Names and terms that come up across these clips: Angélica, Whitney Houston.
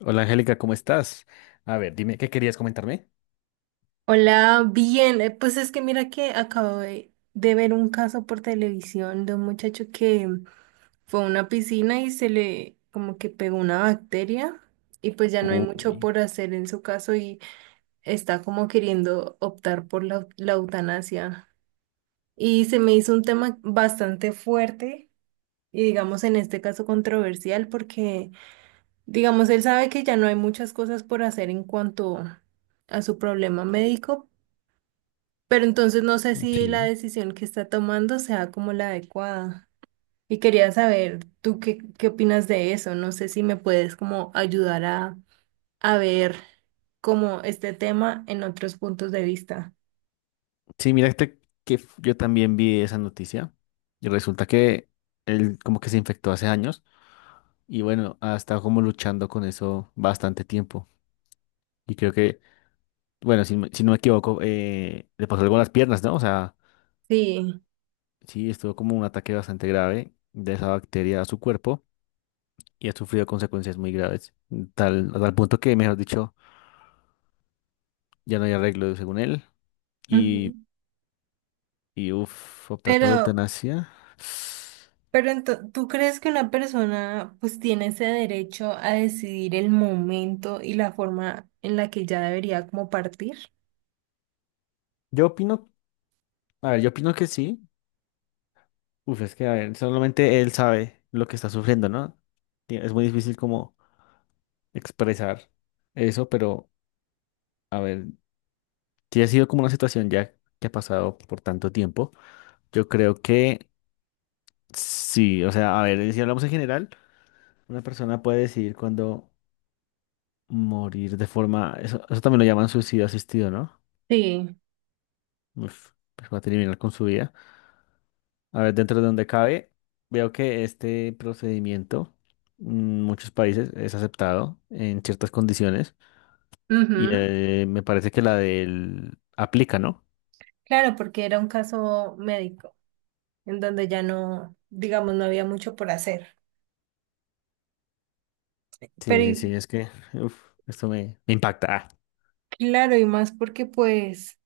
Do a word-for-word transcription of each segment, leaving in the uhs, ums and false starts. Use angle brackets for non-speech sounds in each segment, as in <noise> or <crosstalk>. Hola, Angélica, ¿cómo estás? A ver, dime, ¿qué querías comentarme? Hola, bien. eh, Pues es que mira que acabo de, de ver un caso por televisión de un muchacho que fue a una piscina y se le como que pegó una bacteria, y pues ya no hay mucho Uy, por hacer en su caso y está como queriendo optar por la, la eutanasia. Y se me hizo un tema bastante fuerte y digamos en este caso controversial, porque digamos él sabe que ya no hay muchas cosas por hacer en cuanto a su problema médico, pero entonces no sé si la sí. decisión que está tomando sea como la adecuada. Y quería saber, ¿tú qué, qué opinas de eso? No sé si me puedes como ayudar a, a ver como este tema en otros puntos de vista. Sí, mira este que f- yo también vi esa noticia y resulta que él como que se infectó hace años y bueno, ha estado como luchando con eso bastante tiempo. Y creo que, bueno, si, me- si no me equivoco, eh, le pasó algo a las piernas, ¿no? O sea, Sí. sí, estuvo como un ataque bastante grave de esa bacteria a su cuerpo y ha sufrido consecuencias muy graves, tal, a tal punto que, mejor dicho, ya no hay arreglo según él. Ujú. Y uff, optar por la Pero, eutanasia. pero ento- ¿tú crees que una persona pues tiene ese derecho a decidir el momento y la forma en la que ya debería como partir? Yo opino, a ver, yo opino que sí. Uf, es que, a ver, solamente él sabe lo que está sufriendo, ¿no? Y es muy difícil como expresar eso, pero, a ver, si ha sido como una situación ya que ha pasado por tanto tiempo, yo creo que sí. O sea, a ver, si hablamos en general, una persona puede decidir cuándo morir de forma, eso, eso también lo llaman suicidio asistido, ¿no? Sí. Uf, pues va a terminar con su vida. A ver, dentro de donde cabe, veo que este procedimiento en muchos países es aceptado en ciertas condiciones y Ujú. eh, me parece que la del aplica, ¿no? Claro, porque era un caso médico, en donde ya no, digamos, no había mucho por hacer. Sí, Pero sí, y- sí, es que uf, esto me, me impacta. Ah, claro, y más porque pues,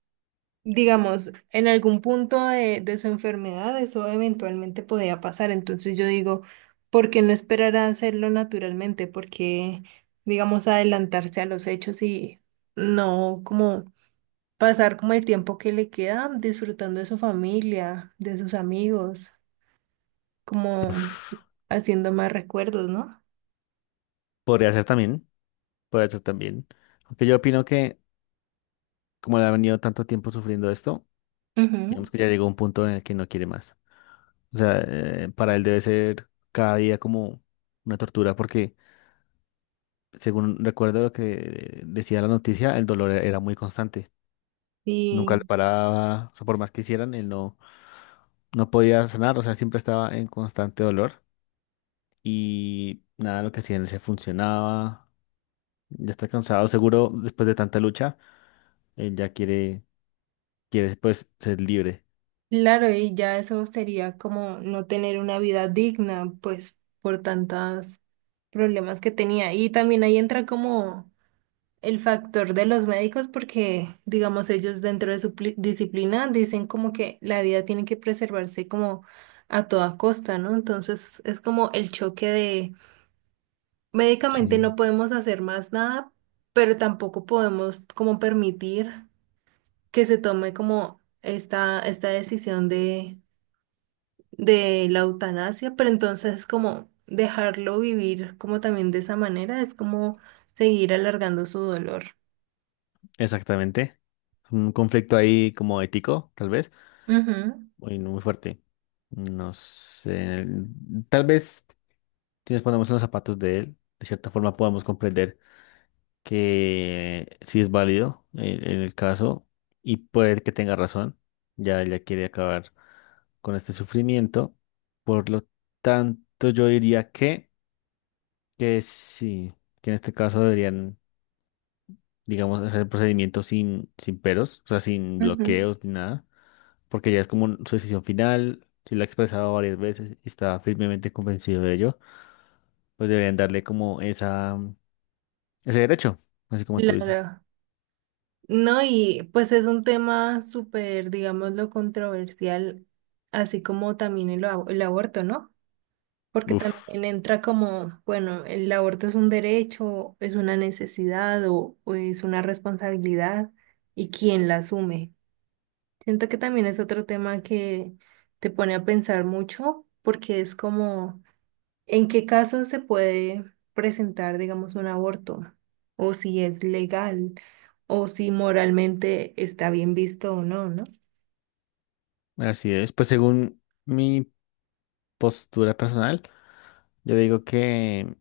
digamos, en algún punto de, de su enfermedad eso eventualmente podía pasar. Entonces yo digo, ¿por qué no esperar a hacerlo naturalmente? Porque, digamos, adelantarse a los hechos y no como pasar como el tiempo que le queda disfrutando de su familia, de sus amigos, como uf. haciendo más recuerdos, ¿no? Podría ser también, podría ser también. Aunque yo opino que como le ha venido tanto tiempo sufriendo esto, Ujú. digamos que ya llegó a un punto en el que no quiere más. O sea, eh, para él debe ser cada día como una tortura porque según recuerdo lo que decía la noticia, el dolor era muy constante. Nunca le Y paraba, o sea, por más que hicieran, él no, no podía sanar, o sea, siempre estaba en constante dolor y nada, lo que hacían se funcionaba. Ya está cansado, seguro después de tanta lucha, él ya quiere, quiere pues ser libre. claro, y ya eso sería como no tener una vida digna, pues por tantos problemas que tenía. Y también ahí entra como el factor de los médicos, porque digamos ellos dentro de su pli- disciplina dicen como que la vida tiene que preservarse como a toda costa, ¿no? Entonces es como el choque de médicamente Sí. no podemos hacer más nada, pero tampoco podemos como permitir que se tome como esta, esta decisión de de la eutanasia, pero entonces como dejarlo vivir como también de esa manera es como seguir alargando su dolor. Exactamente. Un conflicto ahí como ético, tal vez, Ujú. muy, muy fuerte. No sé, tal vez si nos ponemos en los zapatos de él, de cierta forma podamos comprender que sí es válido el, el caso y puede que tenga razón. Ya ella quiere acabar con este sufrimiento. Por lo tanto, yo diría que, que sí, que en este caso deberían, digamos, hacer el procedimiento sin, sin peros, o sea, sin Ujú. bloqueos ni nada, porque ya es como un- su decisión final. Si la ha expresado varias veces y está firmemente convencido de ello, pues deberían darle como esa, ese derecho, así como tú dices. Claro. No, y pues es un tema súper, digámoslo, controversial, así como también el, ab- el aborto, ¿no? Porque Uf. también entra como, bueno, el aborto es un derecho, es una necesidad o, o es una responsabilidad y quién la asume. Siento que también es otro tema que te pone a pensar mucho porque es como en qué casos se puede presentar, digamos, un aborto, o si es legal o si moralmente está bien visto o no, ¿no? Así es. Pues según mi postura personal, yo digo que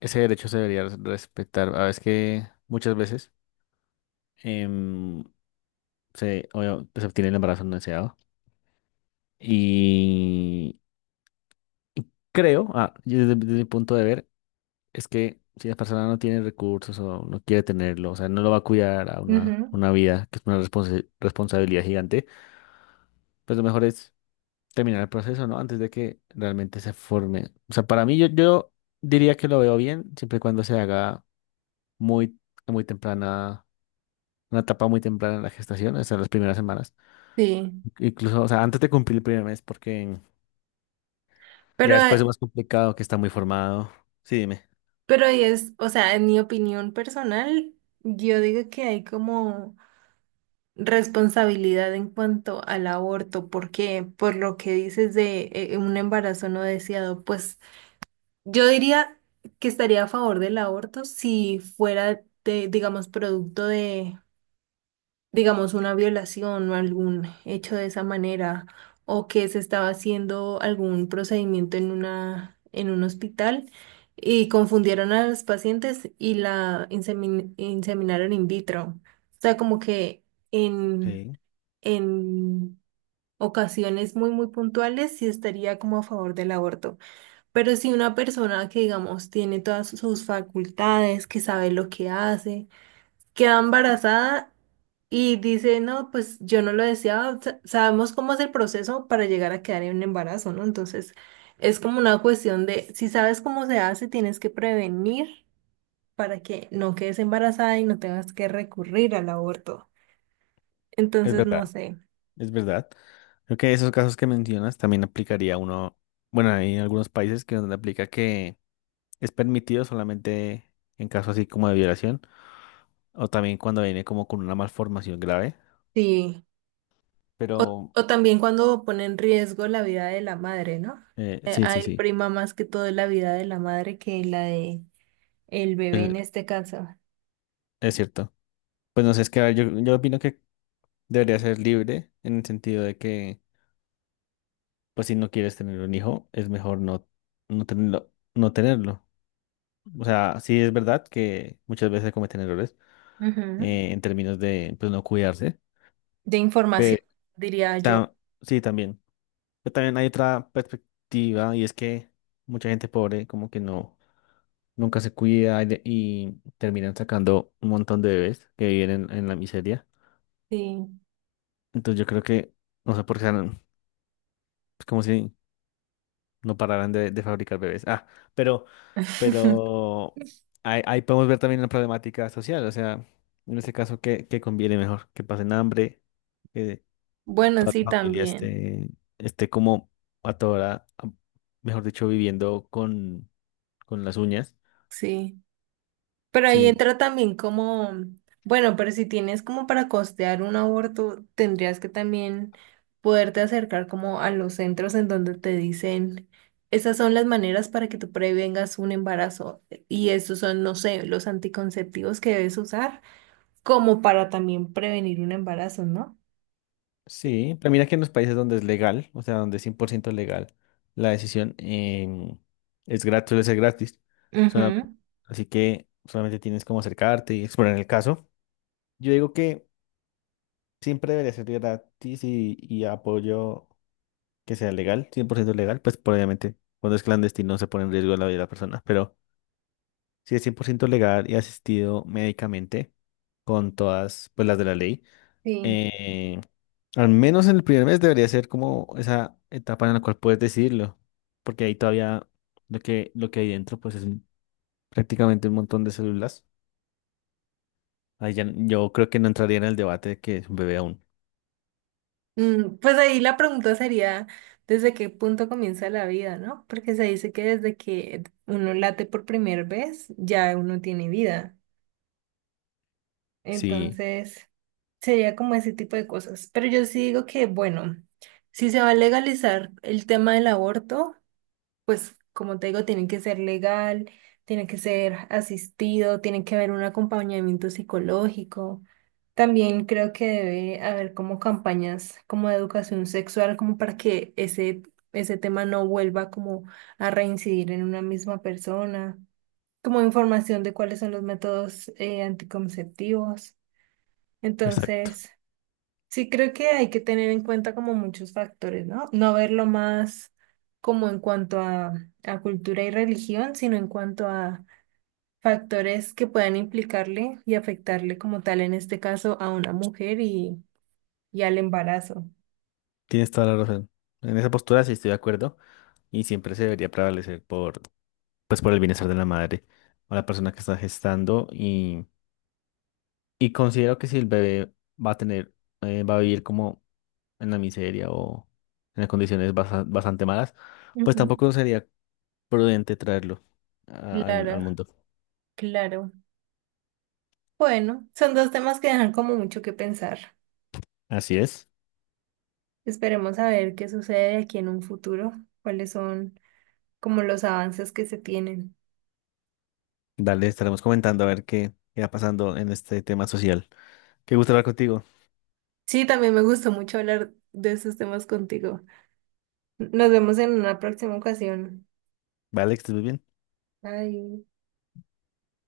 ese derecho se debería res- respetar. A veces que muchas veces em, se, obvio, pues, se obtiene el embarazo no deseado. Y creo, ah, yo desde, desde mi punto de ver, es que si la persona no tiene recursos o no quiere tenerlo, o sea, no lo va a cuidar a una, Ujú. una vida que es una responsa- responsabilidad gigante, pues lo mejor es terminar el proceso, ¿no? Antes de que realmente se forme. O sea, para mí yo, yo diría que lo veo bien, siempre y cuando se haga muy, muy temprana, una etapa muy temprana en la gestación, o sea, las primeras semanas. Sí, Incluso, o sea, antes de cumplir el primer mes, porque ya pero, después es eh, más complicado, que está muy formado. Sí, dime. pero ahí es, o sea, en mi opinión personal, yo digo que hay como responsabilidad en cuanto al aborto, porque por lo que dices de eh, un embarazo no deseado, pues yo diría que estaría a favor del aborto si fuera de, digamos, producto de, digamos, una violación o algún hecho de esa manera, o que se estaba haciendo algún procedimiento en una, en un hospital y confundieron a los pacientes y la insemin- inseminaron in vitro. O sea, como que en, Sí, en ocasiones muy, muy puntuales sí estaría como a favor del aborto. Pero si una persona que, digamos, tiene todas sus facultades, que sabe lo que hace, queda embarazada y dice, no, pues yo no lo deseaba, sa- sabemos cómo es el proceso para llegar a quedar en un embarazo, ¿no? Entonces, es como una cuestión de, si sabes cómo se hace, tienes que prevenir para que no quedes embarazada y no tengas que recurrir al aborto. es Entonces, verdad, no sé, es verdad. Creo que esos casos que mencionas también aplicaría uno, bueno, hay en algunos países que donde aplica que es permitido solamente en caso así como de violación. O también cuando viene como con una malformación grave. sí. O, Pero o también cuando pone en riesgo la vida de la madre, ¿no? eh, Eh, sí, sí, hay sí. prima más que todo la vida de la madre que la de el bebé en el- este caso. es cierto. Pues no sé, es que a ver, yo, yo opino que debería ser libre en el sentido de que, pues si no quieres tener un hijo, es mejor no, no tenerlo, no tenerlo. O sea, sí es verdad que muchas veces cometen errores Ujú. eh, en términos de pues no cuidarse. De información, diría yo. Pero sí, también. Pero también hay otra perspectiva y es que mucha gente pobre como que no. Nunca se cuida y, de- y terminan sacando un montón de bebés que viven en, en la miseria. Sí. Entonces yo creo que, no sé por qué, no- es como si no pararan de, de fabricar bebés. Ah, pero, <laughs> pero ahí, ahí podemos ver también la problemática social, o sea, en ese caso, ¿qué, ¿qué conviene mejor? Que pasen hambre, que Bueno, toda sí, la familia también. esté, esté como a toda hora mejor dicho, viviendo con, con las uñas. Sí. Pero ahí Sí, entra también como, bueno, pero si tienes como para costear un aborto, tendrías que también poderte acercar como a los centros en donde te dicen, esas son las maneras para que tú prevengas un embarazo y estos son, no sé, los anticonceptivos que debes usar como para también prevenir un embarazo, ¿no? sí, pero mira que en los países donde es legal, o sea, donde es cien por ciento legal, la decisión em, es gratis, suele ser gratis. Ujú. Solamente- Así que solamente tienes como acercarte y explorar el caso. Yo digo que siempre debería ser gratis y, y apoyo que sea legal, cien por ciento legal, pues por obviamente cuando es clandestino se pone en riesgo la vida de la persona, pero si es cien por ciento legal y asistido médicamente con todas pues las de la ley. Sí. eh, Al menos en el primer mes debería ser como esa etapa en la cual puedes decidirlo, porque ahí todavía lo que, lo que hay dentro pues es un- prácticamente un montón de células. Ahí ya, n- yo creo que no entraría en el debate de que es un bebé aún. Mm, pues ahí la pregunta sería, ¿desde qué punto comienza la vida, no? Porque se dice que desde que uno late por primera vez, ya uno tiene vida. Sí, Entonces, sería como ese tipo de cosas. Pero yo sí digo que, bueno, si se va a legalizar el tema del aborto, pues como te digo, tienen que ser legal, tienen que ser asistido, tienen que haber un acompañamiento psicológico. También creo que debe haber como campañas como de educación sexual, como para que ese, ese tema no vuelva como a reincidir en una misma persona, como información de cuáles son los métodos eh, anticonceptivos. exacto. Entonces... Sí, creo que hay que tener en cuenta como muchos factores, ¿no? No verlo más como en cuanto a, a cultura y religión, sino en cuanto a factores que puedan implicarle y afectarle como tal, en este caso, a una mujer y, y al embarazo. Tienes toda la razón. En esa postura sí estoy de acuerdo y siempre se debería prevalecer por, pues, por el bienestar de la madre o la persona que está gestando y, y considero que si el bebé va a tener, eh, va a vivir como en la miseria o en las condiciones basa- bastante malas, pues Ujú. tampoco sería prudente traerlo a- al, al Claro, mundo. claro. Bueno, son dos temas que dejan como mucho que pensar. Así es. Esperemos a ver qué sucede de aquí en un futuro, cuáles son como los avances que se tienen. Dale, estaremos comentando a ver qué, qué va pasando en este tema social. Qué gusto hablar contigo. Sí, también me gustó mucho hablar de esos temas contigo. Nos vemos en una próxima ocasión. Vale, que estés muy bien. Bye.